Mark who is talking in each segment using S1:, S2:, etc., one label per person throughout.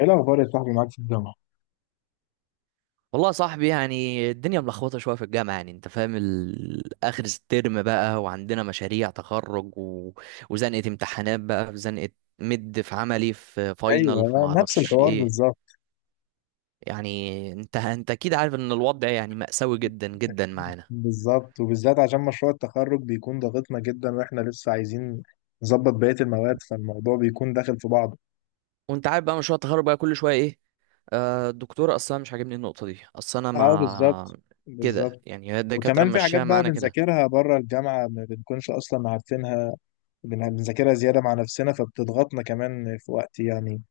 S1: ايه الاخبار يا صاحبي؟ معاك في الجامعه.
S2: والله يا صاحبي، يعني الدنيا ملخبطه شويه في الجامعه. يعني انت فاهم، اخر الترم بقى وعندنا مشاريع تخرج وزنقه امتحانات، بقى في زنقه مد، في عملي، في فاينل، في
S1: ايوه، نفس
S2: معرفش
S1: الحوار
S2: ايه.
S1: بالظبط.
S2: يعني انت اكيد عارف ان الوضع يعني مأساوي جدا جدا معانا.
S1: بالظبط، وبالذات عشان مشروع التخرج بيكون ضاغطنا جدا واحنا لسه عايزين نظبط بقيه المواد، فالموضوع بيكون داخل في بعضه.
S2: وانت عارف بقى مشروع التخرج بقى كل شويه ايه؟ آه، الدكتور اصلا مش عاجبني النقطه دي. اصل انا
S1: اه بالظبط.
S2: ما كده،
S1: بالظبط.
S2: يعني هي الدكاتره
S1: وكمان في حاجات
S2: ماشيها
S1: بقى
S2: معانا كده.
S1: بنذاكرها بره الجامعه، ما بنكونش اصلا عارفينها. بنذاكرها زياده مع نفسنا فبتضغطنا كمان في وقت يعني.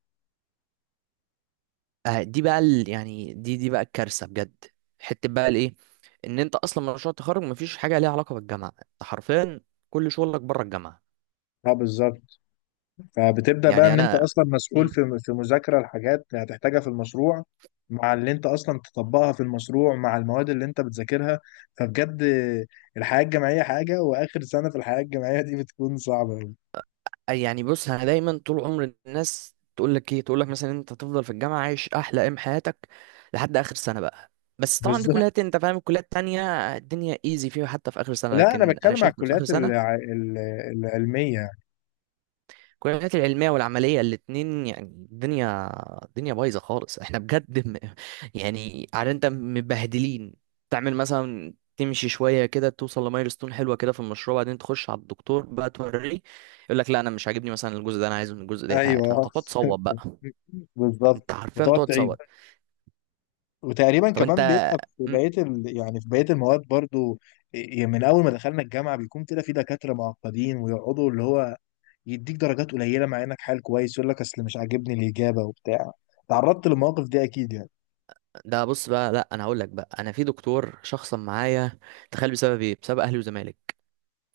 S2: دي بقى يعني دي بقى الكارثه بجد. حته بقى الايه، ان انت اصلا مشروع التخرج مفيش حاجه ليها علاقه بالجامعه. انت حرفيا كل شغلك بره الجامعه.
S1: اه بالظبط. فبتبدأ بقى
S2: يعني
S1: ان انت
S2: انا.
S1: اصلا مسؤول
S2: مم.
S1: في مذاكرة الحاجات اللي هتحتاجها في المشروع، مع اللي انت اصلا تطبقها في المشروع مع المواد اللي انت بتذاكرها، فبجد الحياة الجامعية حاجة، واخر سنة في الحياة الجامعية دي بتكون صعبة أوي.
S2: يعني بص، انا دايما طول عمر الناس تقول لك ايه، تقول لك مثلا انت تفضل في الجامعه عايش احلى ايام حياتك لحد اخر سنه بقى. بس طبعا في
S1: بالظبط.
S2: كليات، انت فاهم، الكليات التانية الدنيا ايزي فيها حتى في اخر سنه.
S1: لا، انا
S2: لكن انا
S1: بتكلم على
S2: شايف إن في اخر
S1: الكليات
S2: سنه
S1: العلمية.
S2: الكليات العلمية والعملية الاتنين يعني الدنيا، الدنيا بايظة خالص. احنا بجد يعني عارف انت مبهدلين. تعمل مثلا، تمشي شوية كده، توصل لمايلستون حلوة كده في المشروع، بعدين تخش على الدكتور بقى توريه، يقول لك لا انا مش عاجبني مثلا الجزء ده، انا عايز من الجزء ده يتعاد، فانت
S1: ايوه.
S2: تقعد تصوت بقى.
S1: بالظبط.
S2: انت حرفيا
S1: وتقعد
S2: تقعد
S1: تعيد.
S2: تصوت.
S1: وتقريبا
S2: طب انت.
S1: كمان بيبقى في
S2: مم،
S1: بقيه يعني في بقيه المواد برضو. يعني من اول ما دخلنا الجامعه بيكون كده، في دكاتره معقدين ويقعدوا اللي هو يديك درجات قليله مع انك حال كويس، يقول لك اصل مش عاجبني الاجابه وبتاع. تعرضت للمواقف دي اكيد يعني؟
S2: ده بص بقى، لا انا هقول لك بقى، انا في دكتور شخصا معايا. تخيل بسبب ايه؟ بسبب اهلي وزمالك.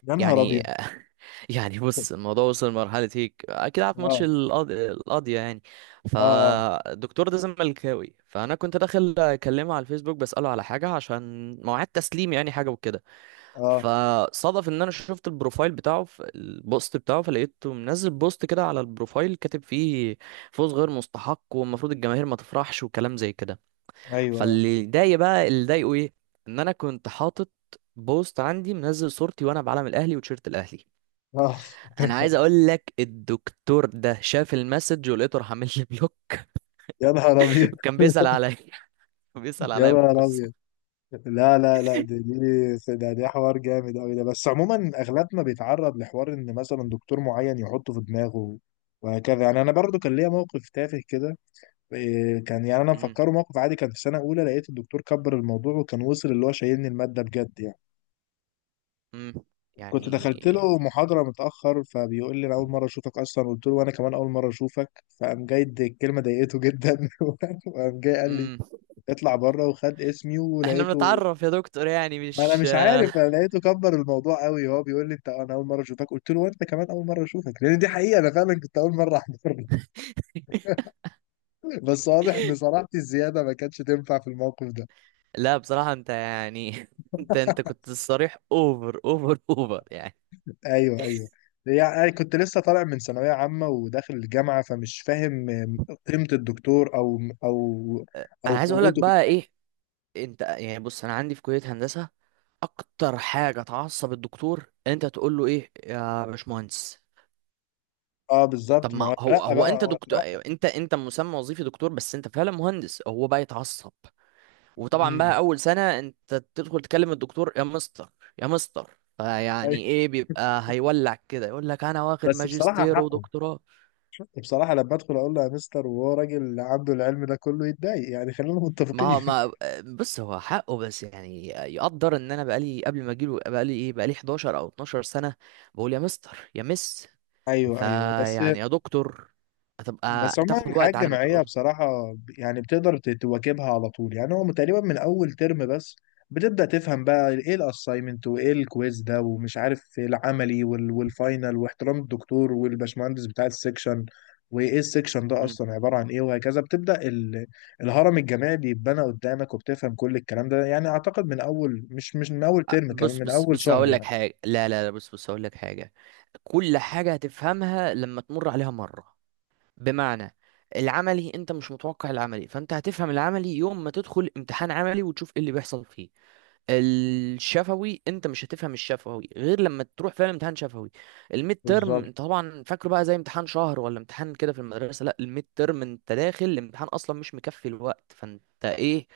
S1: يا نهار
S2: يعني
S1: ابيض.
S2: يعني بص، الموضوع وصل لمرحلة هيك أكيد عارف ماتش
S1: اه،
S2: القاضية يعني.
S1: اه، اه،
S2: فالدكتور ده زملكاوي، فأنا كنت داخل أكلمه على الفيسبوك بسأله على حاجة عشان مواعيد تسليم يعني، حاجة وكده.
S1: آه،
S2: فصادف إن أنا شفت البروفايل بتاعه في البوست بتاعه، فلقيته منزل بوست كده على البروفايل كاتب فيه فوز غير مستحق والمفروض الجماهير ما تفرحش وكلام زي كده.
S1: ايوه،
S2: فاللي ضايق بقى، اللي ضايقه إيه، إن أنا كنت حاطط بوست عندي، منزل صورتي وأنا بعلم الأهلي وتيشيرت الأهلي.
S1: اه.
S2: انا عايز اقول لك الدكتور ده شاف المسج ولقيته راح عامل لي بلوك.
S1: يا نهار ابيض.
S2: وكان بيسأل عليا. بيسأل
S1: يا
S2: عليا في
S1: نهار ابيض.
S2: القصة.
S1: لا، لا، لا، دي دي ده دي حوار جامد قوي ده، بس عموما اغلبنا بيتعرض لحوار ان مثلا دكتور معين يحطه في دماغه، وهكذا يعني. انا برضو كان ليا موقف تافه كده. إيه، كان يعني انا
S2: امم.
S1: مفكره موقف عادي. كان في سنه اولى، لقيت الدكتور كبر الموضوع وكان وصل اللي هو شايلني الماده بجد يعني.
S2: امم.
S1: كنت
S2: يعني.
S1: دخلت له محاضرة متأخر، فبيقول لي أنا أول مرة أشوفك أصلا. قلت له وأنا كمان أول مرة أشوفك. فقام جاي الكلمة ضايقته جدا. وقام جاي قال لي
S2: امم.
S1: اطلع بره وخد اسمي،
S2: احنا
S1: ولقيته.
S2: بنتعرف يا دكتور يعني،
S1: أنا
S2: مش
S1: مش عارف، أنا لقيته كبر الموضوع قوي. هو بيقول لي أنت أنا أول مرة أشوفك، قلت له وأنت كمان أول مرة أشوفك، لأن دي حقيقة أنا فعلا كنت أول مرة أحضر له. بس واضح إن صراحتي الزيادة ما كانتش تنفع في الموقف ده.
S2: لا بصراحة، انت يعني انت كنت صريح اوفر اوفر اوفر يعني.
S1: ايوه، ايوه. يعني كنت لسه طالع من ثانويه عامه وداخل الجامعه، فمش فاهم قيمه الدكتور او او
S2: انا عايز اقول لك
S1: قوته في
S2: بقى
S1: الجامعه.
S2: ايه، انت يعني بص، انا عندي في كلية هندسة اكتر حاجة تعصب الدكتور ان انت تقول له ايه يا باشمهندس.
S1: اه
S2: طب
S1: بالظبط، ما
S2: ما
S1: هو
S2: هو،
S1: اترقى
S2: هو
S1: بقى،
S2: انت
S1: هو
S2: دكتور،
S1: اترقى.
S2: انت مسمى وظيفي دكتور، بس انت فعلا مهندس. هو بقى يتعصب. وطبعا بقى
S1: امم.
S2: اول سنة انت تدخل تكلم الدكتور يا مستر، يا مستر، فيعني
S1: أيوة.
S2: ايه، بيبقى هيولع كده يقول لك انا واخد
S1: بس بصراحه
S2: ماجستير
S1: حقه.
S2: ودكتوراه.
S1: بصراحه لما ادخل اقول له يا مستر وهو راجل عنده العلم ده كله يتضايق يعني، خلينا
S2: ما
S1: متفقين.
S2: هو- ما بص، هو حقه، بس يعني يقدر ان انا بقالي قبل ما اجيله بقالي ايه، بقالي 11 او 12 سنة بقول يا مستر، يا مس،
S1: ايوه، ايوه، بس.
S2: فيعني يا دكتور هتبقى
S1: بس عموما
S2: تاخد
S1: الحياة
S2: وقت على ما
S1: الجامعية
S2: تقول.
S1: بصراحة يعني بتقدر تواكبها على طول. يعني هو تقريبا من أول ترم بس بتبدأ تفهم بقى إيه الأسايمنت وإيه الكويز ده، ومش عارف إيه العملي والفاينل، واحترام الدكتور والباشمهندس بتاع السكشن، وإيه السكشن ده أصلا عبارة عن إيه، وهكذا. بتبدأ الهرم الجامعي بيتبنى قدامك وبتفهم كل الكلام ده. يعني أعتقد من أول، مش من أول ترم، كمان
S2: بص
S1: من
S2: بص
S1: أول
S2: بص
S1: شهر
S2: هقول
S1: يعني.
S2: لك حاجة. لا بص هقول لك حاجة. كل حاجة هتفهمها لما تمر عليها مرة. بمعنى، العملي انت مش متوقع العملي، فانت هتفهم العملي يوم ما تدخل امتحان عملي وتشوف ايه اللي بيحصل فيه. الشفوي انت مش هتفهم الشفوي غير لما تروح فعلا امتحان شفوي. الميد ترم
S1: بالظبط.
S2: انت طبعا فاكره بقى زي امتحان شهر ولا امتحان كده في المدرسة؟ لا، الميد ترم انت داخل الامتحان اصلا مش مكفي الوقت، فانت ايه،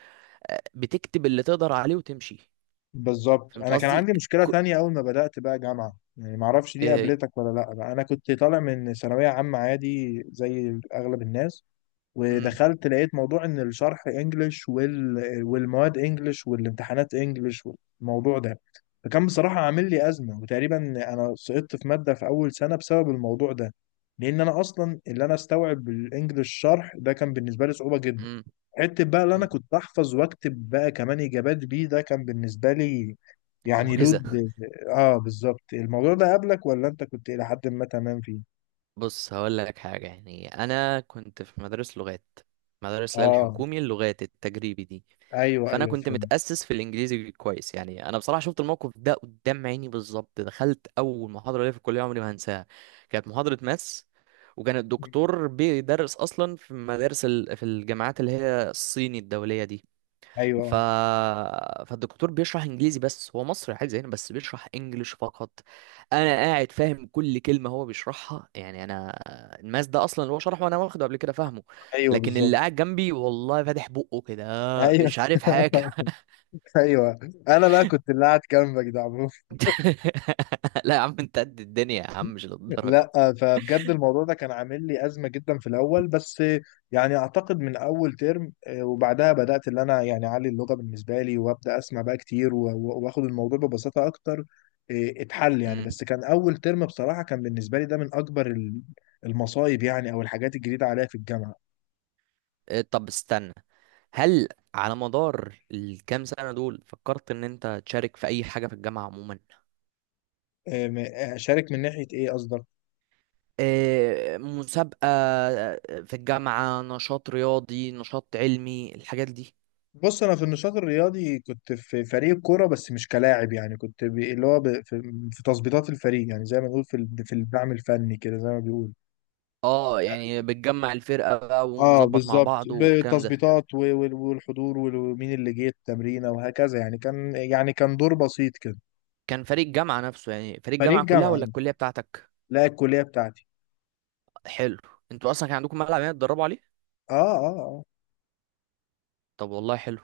S2: بتكتب اللي تقدر عليه وتمشي.
S1: بالظبط.
S2: فهمت
S1: انا كان
S2: قصدي؟
S1: عندي مشكله
S2: ك-
S1: تانية اول ما بدات بقى جامعه، يعني ما اعرفش دي
S2: آه،
S1: قابلتك ولا لا، بقى انا كنت طالع من ثانويه عامه عادي زي اغلب الناس،
S2: امم.
S1: ودخلت لقيت موضوع ان الشرح انجلش والمواد انجلش والامتحانات انجلش والموضوع ده، فكان بصراحه عامل لي ازمه. وتقريبا انا سقطت في ماده في اول سنه بسبب الموضوع ده، لان انا اصلا اللي انا استوعب الانجليش شرح ده كان بالنسبه لي صعوبه جدا.
S2: امم.
S1: حته بقى اللي انا
S2: امم.
S1: كنت احفظ واكتب بقى كمان اجابات بيه ده كان بالنسبه لي يعني
S2: معجزة.
S1: لود. اه بالظبط. الموضوع ده قبلك، ولا انت كنت الى حد ما تمام فيه؟
S2: بص هقول لك حاجة، يعني أنا كنت في مدارس لغات، مدارس اللي هي
S1: اه،
S2: الحكومي اللغات التجريبي دي.
S1: ايوه،
S2: فأنا
S1: ايوه
S2: كنت
S1: فهمت.
S2: متأسس في الإنجليزي كويس. يعني أنا بصراحة شفت الموقف ده قدام عيني بالظبط. دخلت أول محاضرة ليا في الكلية عمري ما هنساها. كانت محاضرة ماس، وكان الدكتور بيدرس أصلا في مدارس في الجامعات اللي هي الصيني الدولية دي. ف...
S1: ايوه،
S2: فالدكتور بيشرح انجليزي، بس هو مصري عادي زينا بس بيشرح انجليش فقط. انا قاعد فاهم كل كلمه هو بيشرحها، يعني انا الماس ده اصلا اللي هو شرحه وانا واخده قبل كده فاهمه.
S1: ايوه
S2: لكن
S1: بالظبط.
S2: اللي قاعد جنبي والله فاتح بقه كده،
S1: ايوه.
S2: مش عارف حاجه.
S1: ايوه، انا بقى كنت اللي قاعد جنبك ده.
S2: لا يا عم انت قد الدنيا يا عم، مش للدرجه.
S1: لا، فبجد الموضوع ده كان عامل لي أزمة جدا في الأول، بس يعني أعتقد من أول ترم. آه، وبعدها بدأت اللي أنا يعني أعلي اللغة بالنسبة لي، وأبدأ أسمع بقى كتير وآخد الموضوع ببساطة أكتر. آه، اتحل يعني.
S2: امم.
S1: بس كان أول ترم بصراحة كان بالنسبة لي ده من أكبر المصايب يعني، أو الحاجات الجديدة عليا في الجامعة.
S2: إيه، طب استنى، هل على مدار الكام سنه دول فكرت ان انت تشارك في اي حاجه في الجامعه عموما؟
S1: آه، أشارك من ناحية إيه قصدك؟
S2: آه، مسابقة، آه، في الجامعة، نشاط رياضي، نشاط علمي، الحاجات دي.
S1: بص، انا في النشاط الرياضي كنت في فريق كوره، بس مش كلاعب يعني. كنت اللي هو في تظبيطات الفريق، يعني زي ما بنقول في في الدعم الفني كده، زي ما بيقول.
S2: اه يعني بتجمع الفرقة بقى
S1: اه
S2: ونظبط مع
S1: بالظبط،
S2: بعض والكلام ده.
S1: بالتظبيطات والحضور ومين اللي جه التمرينه وهكذا يعني. كان يعني كان دور بسيط كده.
S2: كان فريق الجامعة نفسه يعني فريق
S1: فريق
S2: الجامعة كلها
S1: جامعه؟
S2: ولا الكلية بتاعتك؟
S1: لا الكليه بتاعتي.
S2: حلو. انتوا اصلا كان عندكم ملعب يعني تدربوا عليه؟
S1: اه، اه، اه،
S2: طب والله حلو.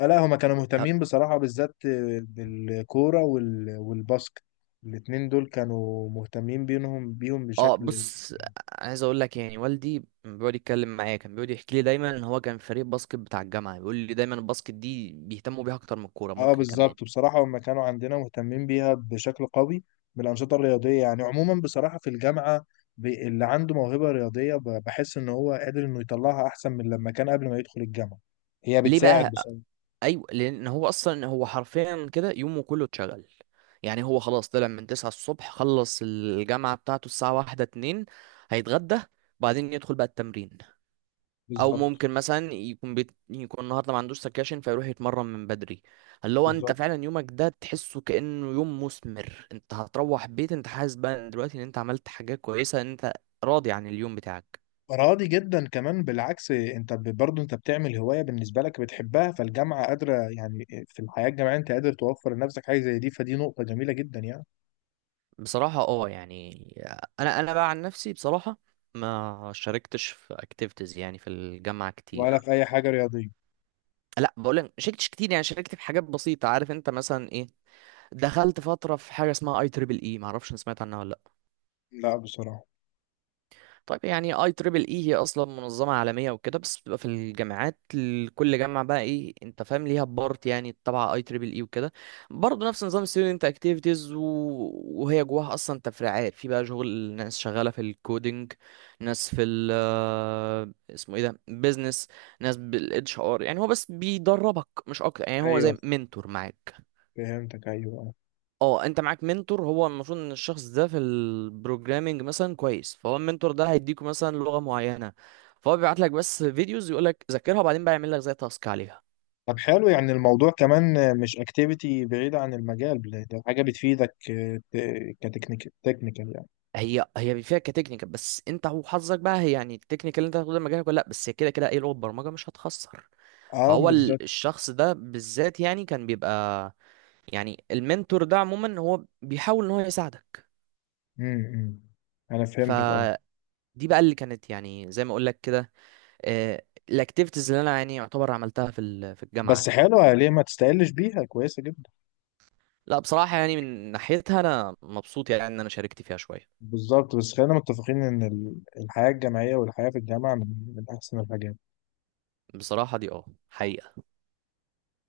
S1: آه. لا، هما كانوا مهتمين بصراحه بالذات بالكوره والباسكت. الاتنين دول كانوا مهتمين بيهم
S2: اه
S1: بشكل.
S2: بص، عايز اقول لك، يعني والدي بيقعد يتكلم معايا كان بيقعد يحكي لي دايما ان هو كان فريق باسكت بتاع الجامعه، بيقول لي دايما الباسكت دي بيهتموا بيها اكتر من الكوره
S1: اه
S2: ممكن كمان.
S1: بالظبط. بصراحة هم كانوا عندنا مهتمين بيها بشكل قوي بالأنشطة الرياضية يعني عموما بصراحة، في الجامعة اللي عنده موهبة رياضية بحس إن هو قادر إنه يطلعها أحسن من لما كان قبل ما يدخل الجامعة. هي
S2: ليه
S1: بتساعد
S2: بقى؟
S1: بصراحة.
S2: ايوه، لان هو اصلا هو حرفيا كده يومه كله اتشغل. يعني هو خلاص طلع من 9 الصبح، خلص الجامعه بتاعته الساعه واحدة اتنين، هيتغدى، بعدين يدخل بقى التمرين. او
S1: بالظبط.
S2: ممكن مثلا يكون يكون النهارده ما عندوش سكاشن فيروح يتمرن من بدري. اللي هو انت
S1: بالظبط.
S2: فعلا يومك ده تحسه كانه يوم مثمر. انت هتروح بيت انت حاسس بقى دلوقتي ان انت عملت حاجات كويسه، ان انت راضي عن اليوم بتاعك.
S1: راضي جدا كمان، بالعكس. انت برضه انت بتعمل هواية بالنسبة لك بتحبها، فالجامعة قادرة يعني. في الحياة الجامعية انت قادر توفر لنفسك حاجة زي دي، فدي نقطة جميلة جدا يعني.
S2: بصراحة اه يعني، انا بقى عن نفسي بصراحة ما شاركتش في اكتيفيتيز يعني في الجامعة
S1: ولا
S2: كتير.
S1: في أي حاجة رياضية؟
S2: لا بقول لك ما شاركتش كتير، يعني شاركت في حاجات بسيطة. عارف انت مثلا ايه، دخلت فترة في حاجة اسمها اي تريبل اي، ما اعرفش سمعت عنها ولا؟
S1: لا بصراحة.
S2: طيب يعني اي تريبل اي هي اصلا منظمه عالميه وكده، بس بتبقى في الجامعات، كل جامعه بقى ايه، انت فاهم، ليها بارت يعني تبع اي تريبل اي وكده. برضه نفس نظام ستودنت اكتيفيتيز. وهي جواها اصلا تفريعات، في بقى شغل ناس شغاله في الكودينج، ناس في ال آه، اسمه ايه ده، بيزنس، ناس بالاتش ار. يعني هو بس بيدربك مش اكتر، يعني هو
S1: ايوه
S2: زي منتور معاك.
S1: فهمتك، ايوه.
S2: اه، انت معاك منتور، هو المفروض ان الشخص ده في البروجرامينج مثلا كويس، فهو المنتور ده هيديكوا مثلا لغة معينة، فهو بيبعت لك بس فيديوز يقول لك ذاكرها، وبعدين بقى يعمل لك زي تاسك عليها.
S1: طب حلو، يعني الموضوع كمان مش اكتيفيتي بعيدة عن المجال، ده حاجة بتفيدك كتكنيك، تكنيكال يعني.
S2: هي هي فيها كتكنيكال، بس انت وحظك بقى، هي يعني التكنيكال اللي انت هتاخده ده مجالك ولا لا، بس هي كده كده اي لغة برمجة مش هتخسر.
S1: اه
S2: فهو
S1: بالظبط.
S2: الشخص ده بالذات يعني كان بيبقى، يعني المنتور ده عموما هو بيحاول ان هو يساعدك.
S1: امم. إمم. انا فهمتك، اه.
S2: فدي بقى اللي كانت يعني زي ما اقول لك كده، الاكتيفيتيز اللي انا يعني يعتبر عملتها في الجامعه
S1: بس
S2: عندي.
S1: حلوة، ليه ما تستقلش بيها، كويسة جدا.
S2: لا بصراحه يعني من ناحيتها انا مبسوط يعني ان انا شاركت فيها شويه.
S1: بالظبط، بس خلينا متفقين ان الحياة الجامعية، والحياة في الجامعة من احسن الحاجات.
S2: بصراحه دي اه حقيقي.